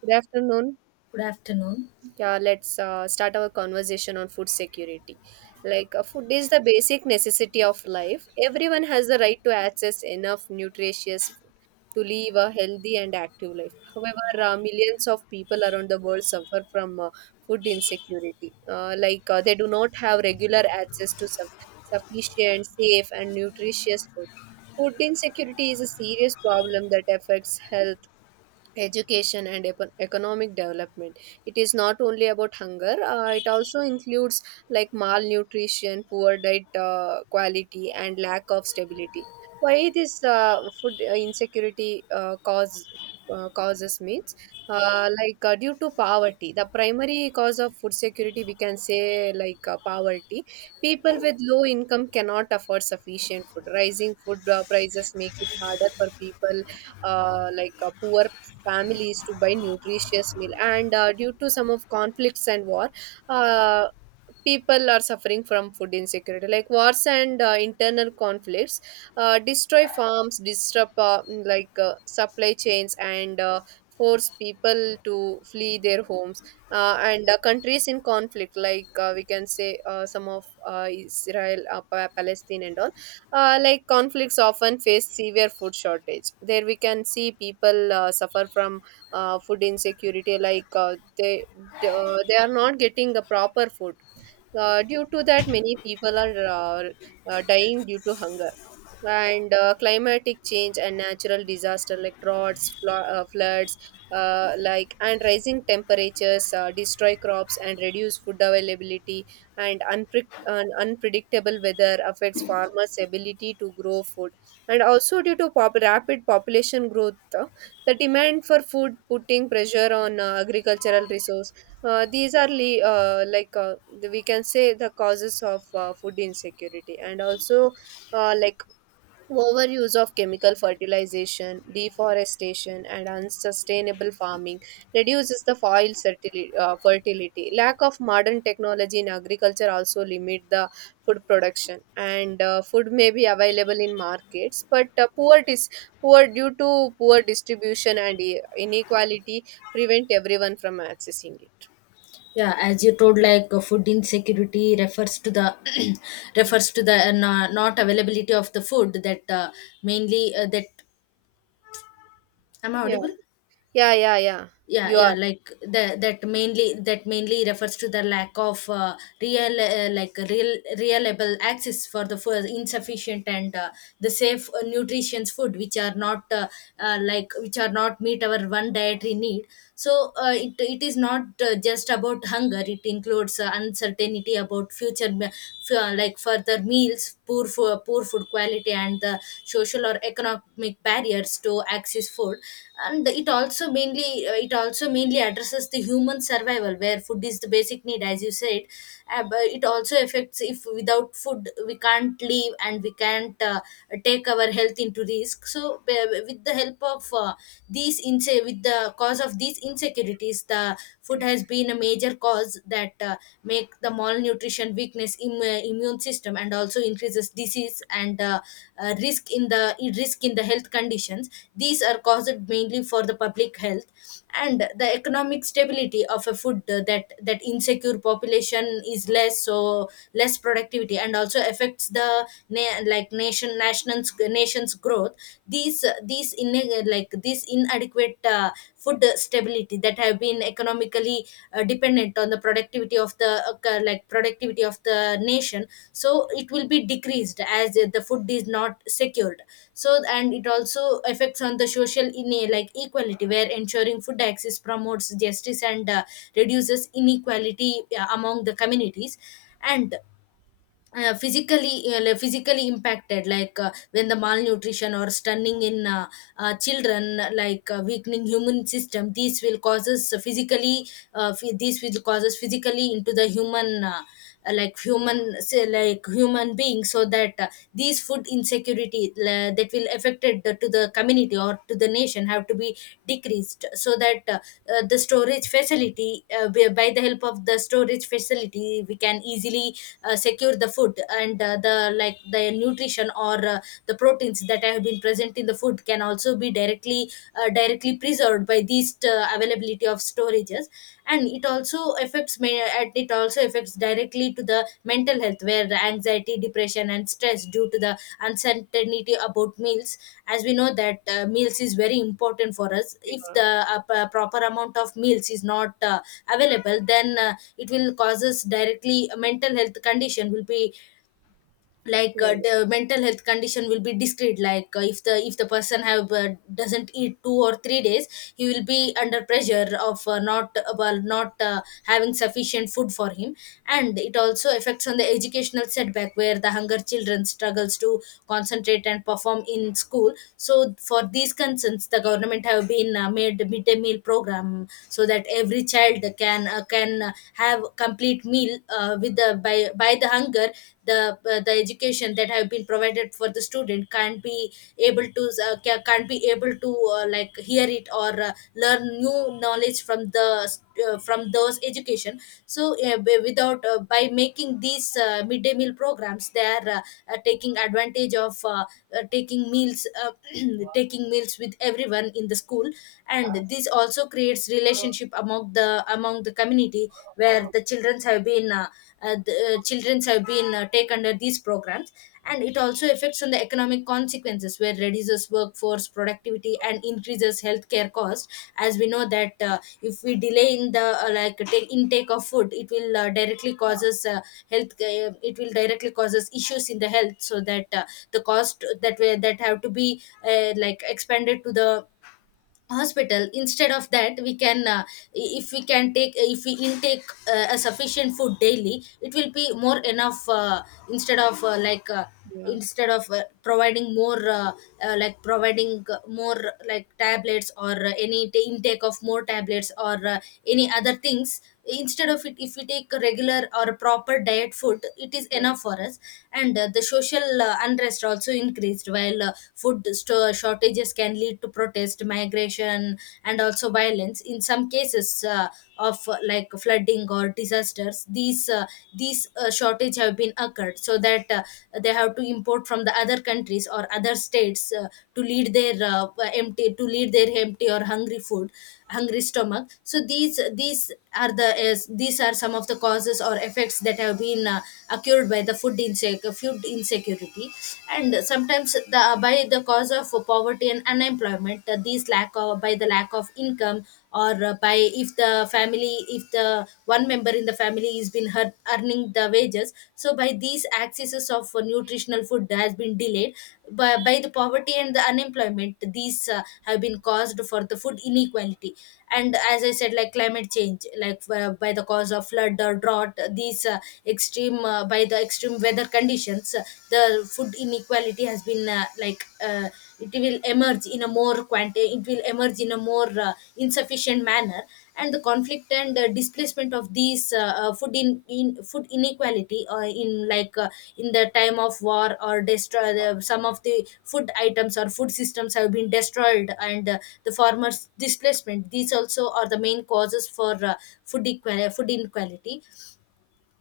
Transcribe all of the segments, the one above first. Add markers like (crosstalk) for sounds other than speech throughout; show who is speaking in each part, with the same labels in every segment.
Speaker 1: Good afternoon.
Speaker 2: Good afternoon.
Speaker 1: Yeah, let's start our conversation on food security. Food is the basic necessity of life. Everyone has the right to access enough nutritious food to live a healthy and active life. However, millions of people around the world suffer from food insecurity. They do not have regular access to sufficient, safe, and nutritious food. Food insecurity is a serious problem that affects health, education and economic development. It is not only about hunger. It also includes like malnutrition, poor diet quality and lack of stability. Why this food insecurity causes, means due to poverty, the primary cause of food security, we can say poverty. People with low income cannot afford sufficient food. Rising food prices make it harder for people, poor families, to buy nutritious meal. And due to some of conflicts and war, uh, people are suffering from food insecurity. Like wars and internal conflicts destroy farms, disrupt supply chains and force people to flee their homes. And Countries in conflict, we can say some of Israel, Palestine and all like, conflicts often face severe food shortage. There we can see people suffer from food insecurity, they are not getting the proper food. Due to that, many people are dying due to hunger. And climatic change and natural disaster like droughts, floods, and rising temperatures destroy crops and reduce food availability. And unpredictable weather affects farmers' ability to grow food. And also due to rapid population growth, the demand for food putting pressure on agricultural resources. These are le- like the- We can say the causes of food insecurity. And also, uh, like overuse of chemical fertilization, deforestation, and unsustainable farming reduces the soil fertility. Lack of modern technology in agriculture also limit the food production, and food may be available in markets, but poor dis- poor due to poor distribution and inequality prevent everyone from accessing it.
Speaker 2: Yeah, as you told, food insecurity refers to the (clears throat) refers to the not availability of the food that mainly that. Am I
Speaker 1: Yeah,
Speaker 2: audible?
Speaker 1: yeah, yeah, yeah.
Speaker 2: yeah
Speaker 1: You are.
Speaker 2: yeah like that mainly refers to the lack of real like real reliable access for the food insufficient and the safe nutritious food which are not, which are not meet our one dietary need, so it is not just about hunger. It includes uncertainty about future me- f- like further meals, poor poor food quality, and the social or economic barriers to access food. And it also mainly addresses the human survival, where food is the basic need, as you said, but it also affects. If without food we can't live and we can't take our health into risk. So with the help of with the cause of these insecurities, the food has been a major cause that make the malnutrition, weakness, immune system, and also increases disease and risk in the health conditions. These are caused mainly for the public health, and the economic stability of a food, that that insecure population is less, so less productivity, and also affects the nation's nation's growth. These these in like this inadequate food stability that have been economically dependent on the productivity of the like productivity of the nation, so it will be decreased as the food is not secured. So, and it also affects on the social in like equality, where ensuring food access promotes justice and reduces inequality among the communities. And physically like, physically impacted, like when the malnutrition or stunning in children, like weakening human system, these will causes physically these will causes physically into the human like human say,
Speaker 1: Yeah,
Speaker 2: like human beings. So that these food insecurity that will affected to the community or to the nation have to be decreased, so that the storage facility by the help of the storage facility we can easily secure the food, and the like the nutrition or the proteins that have been present in the food can also be directly preserved by these availability of storages. And it also affects directly to the mental health, where the anxiety, depression, and stress due to the uncertainty about meals. As we know that meals is very important for us. If the proper amount of meals is not available, then it will causes directly a mental health condition will be like
Speaker 1: yeah,
Speaker 2: the mental health condition will be discreet, like if the person have doesn't eat 2 or 3 days, he will be under pressure of not having sufficient food for him. And it also affects on the educational setback, where the hunger children struggles to concentrate and perform in school. So for these concerns, the government have been made midday meal program, so that every child can have complete meal with the by the hunger, the education that have been provided for the student can't be able to can't be able to like hear it or learn new knowledge from the from those education. So b- without by making these midday meal programs, they are taking advantage of taking meals (clears throat) taking meals with everyone in the school. And this also creates relationship among the community, where the children have been the children have been take under these programs. And it also affects on the economic consequences, where reduces workforce productivity and increases healthcare cost. As we know that if we delay in the like take intake of food, it will directly causes health it will directly causes issues in the health, so that the cost that have to be like expanded to the hospital. Instead of that, we can if we intake a sufficient food daily, it will be more enough. Uh, instead of like
Speaker 1: yeah, yeah,
Speaker 2: instead of providing more like providing more like tablets or intake of more tablets or any other things. Instead of it, if we take a regular or a proper diet food, it is
Speaker 1: yeah,
Speaker 2: enough for us. And the social unrest also increased, while shortages can lead to protest, migration, and also violence. In some cases of like flooding or disasters, these shortage have been occurred, so that they have to import from the other countries or other states to lead their empty to lead their empty or hungry food, hungry stomach. So these are some of the causes or effects that have been occurred by the food insecurity. And sometimes the by the cause of poverty and unemployment, these lack of by the lack of income or by if the family, if the one member in the family is been hurt earning the wages, so by these accesses of nutritional food has been delayed. By the poverty and the unemployment, these have been caused for the food inequality. And as I said, like climate change, like by the cause of flood or drought, these extreme by the extreme weather conditions the food inequality has been it will emerge in a more it will emerge in a more insufficient manner. And the conflict and displacement of these in food inequality in the time of war or destroy the, some of the food items or food systems have been destroyed, and the farmers displacement, these also are the main causes for food inequality.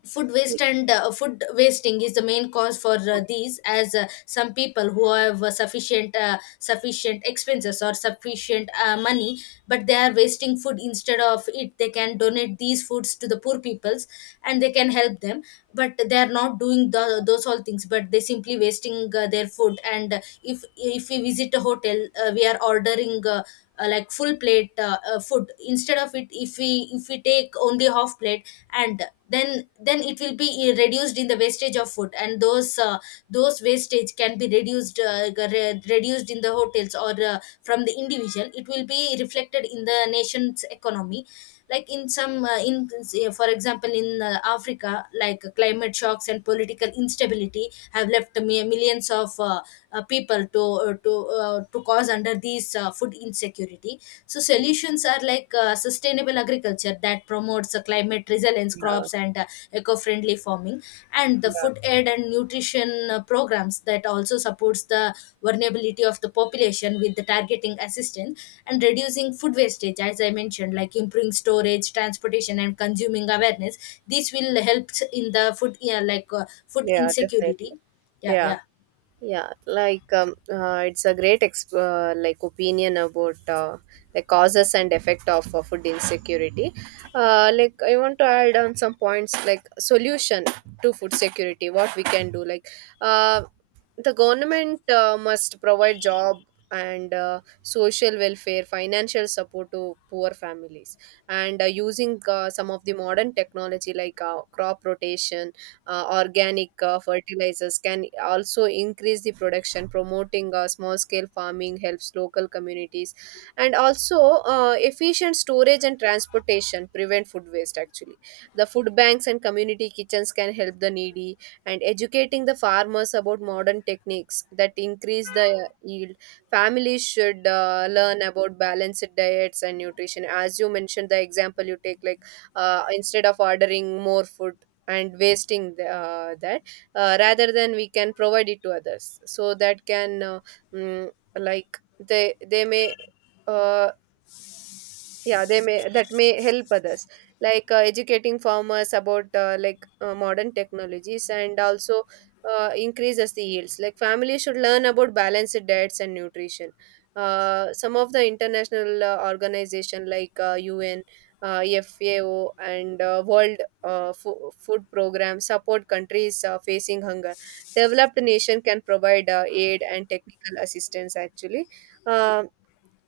Speaker 2: Food waste, and food wasting is the main cause for these, as some people who have sufficient expenses or sufficient money, but they are wasting food. Instead of it, they can donate these foods to the poor peoples and they can help them, but they are not doing the, those all things, but they simply wasting their food. And if if we visit a hotel, we are ordering full plate food. Instead of it, if we take only half plate, and then it will be reduced in the wastage of food. And those wastage can be reduced in the hotels or from the individual, it will be reflected in the nation's economy. Like in some in, say, for example, in Africa, like climate shocks and political instability have left millions of people to to cause under these food insecurity. So
Speaker 1: yeah,
Speaker 2: solutions are like sustainable agriculture that promotes climate resilience
Speaker 1: yeah,
Speaker 2: crops and eco-friendly farming, and the
Speaker 1: yeah,
Speaker 2: food aid and nutrition programs that also supports the vulnerability of the population with the targeting assistance, and reducing food wastage, as I mentioned, like improving storage, transportation, and consuming awareness. This will help in the food, yeah, food
Speaker 1: yeah, definitely.
Speaker 2: insecurity. yeah
Speaker 1: Yeah.
Speaker 2: yeah
Speaker 1: It's a great opinion about the causes and effect of food insecurity. I want to add on some points like solution to food security. What we can do, like, uh, the government must provide job and social welfare, financial support to poor families. And using some of the modern technology like crop rotation, organic fertilizers can also increase the production. Promoting small scale farming helps local communities. And also, efficient storage and transportation prevent food waste. Actually, the food banks and community kitchens can help the needy, and educating the farmers about modern techniques that increase the yield. Families should learn about balanced diets and nutrition. As you mentioned the example you take, like, instead of ordering more food and wasting that, rather than, we can provide it to others, so that can mm, they may uh, yeah they may that may help others. Educating farmers about modern technologies and also increases the yields. Like, families should learn about balanced diets and nutrition. Some of the international organization like un fao and world food program support countries facing hunger. Developed nation can provide aid and technical assistance. Actually Um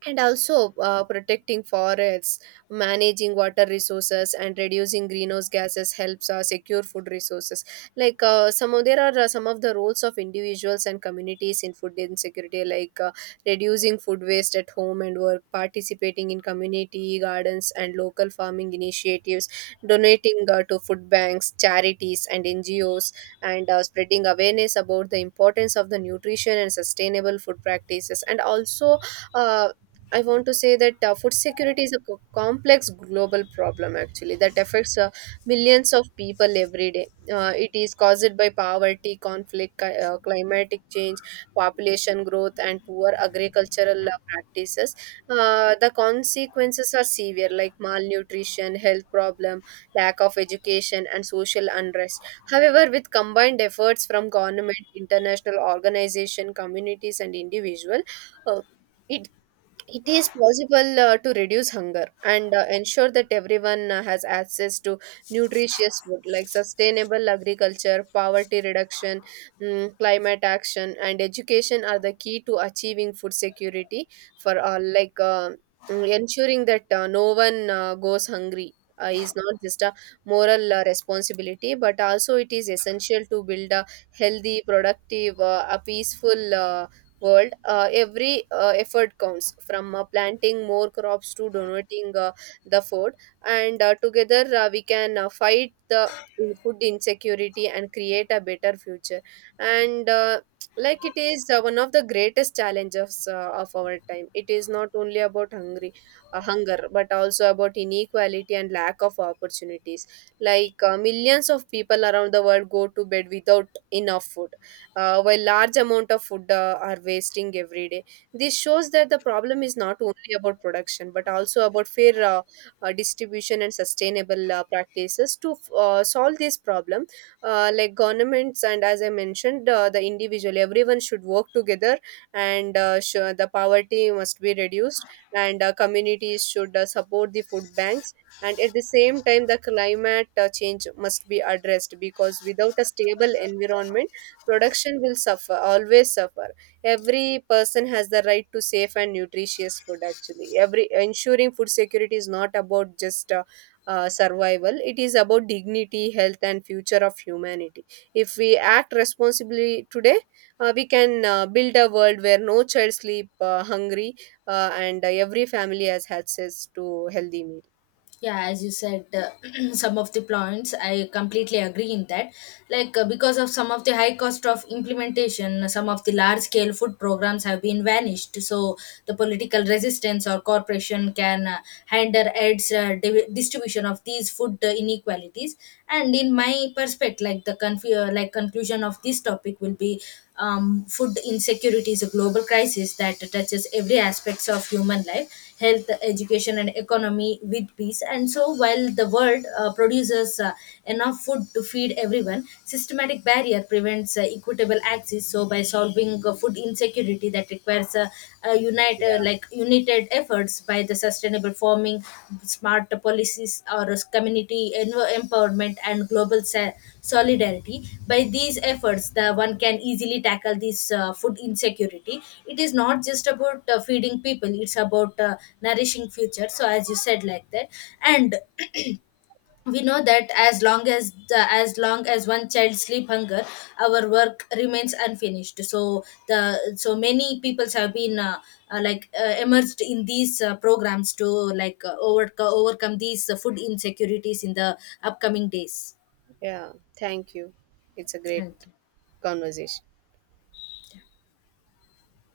Speaker 1: and also, protecting forests, managing water resources and reducing greenhouse gases helps secure food resources. Some of the roles of individuals and communities in food insecurity, like reducing food waste at home and work, participating in community gardens and local farming initiatives, donating to food banks, charities and ngos, and spreading awareness about the importance of the nutrition and sustainable food practices. And also, uh, I want to say that food security is a complex global problem actually, that affects millions of people every day. It is caused by poverty, conflict, climatic change, population growth, and poor agricultural practices. The consequences are severe, like malnutrition, health problem, lack of education, and social unrest. However, with combined efforts from government, international organization, communities, and individual. Uh, it it is possible to reduce hunger and ensure that everyone has access to nutritious food. Like sustainable agriculture, poverty reduction, climate action, and education are the key to achieving food security for all. Ensuring that no one goes hungry is not just a moral responsibility, but also it is essential to build a healthy, productive, a peaceful world. Every effort counts, from planting more crops to donating the food. And together we can fight the food insecurity and create a better future. And like, it is one of the greatest challenges of our time. It is not only about hunger, but also about inequality and lack of opportunities. Millions of people around the world go to bed without enough food, while large amount of food are wasting every day. This shows that the problem is not only about production but also about fair distribution and sustainable practices. To solve this problem, governments and, as I mentioned, the individual, everyone should work together. And the poverty must be reduced, and communities should support the food banks. And at the same time the climate change must be addressed, because without a stable environment production will suffer. Every person has the right to safe and nutritious food. Actually, every ensuring food security is not about just survival, it is about dignity, health and future of humanity. If we act responsibly today, we can build a world where no child sleep hungry, and every family has access to healthy meal.
Speaker 2: Yeah, as you said, (clears throat) some of the points I completely agree in that, because of some of the high cost of implementation, some of the large scale food programs have been vanished. So the political resistance or corporation can hinder its distribution of these food inequalities. And in my perspective, like the conclusion of this topic will be, food insecurity is a global crisis that touches every aspects of human life, health, education, and economy with peace. And so, while the world produces enough food to feed everyone, systematic barrier prevents equitable access. So, by solving food insecurity, that requires a
Speaker 1: Yeah,
Speaker 2: united efforts by the sustainable farming, smart policies, or community empowerment, and global solidarity. By these efforts, the one can easily tackle this food insecurity. It is not just about feeding people; it's about nourishing future. So, as you said, like that, and we know that as long as one child sleep hunger, our work remains unfinished. So the so many peoples have been emerged in these programs to overcome, overcome these food insecurities in the upcoming days.
Speaker 1: yeah, thank you. It's a great
Speaker 2: Thank you.
Speaker 1: conversation.
Speaker 2: Yeah.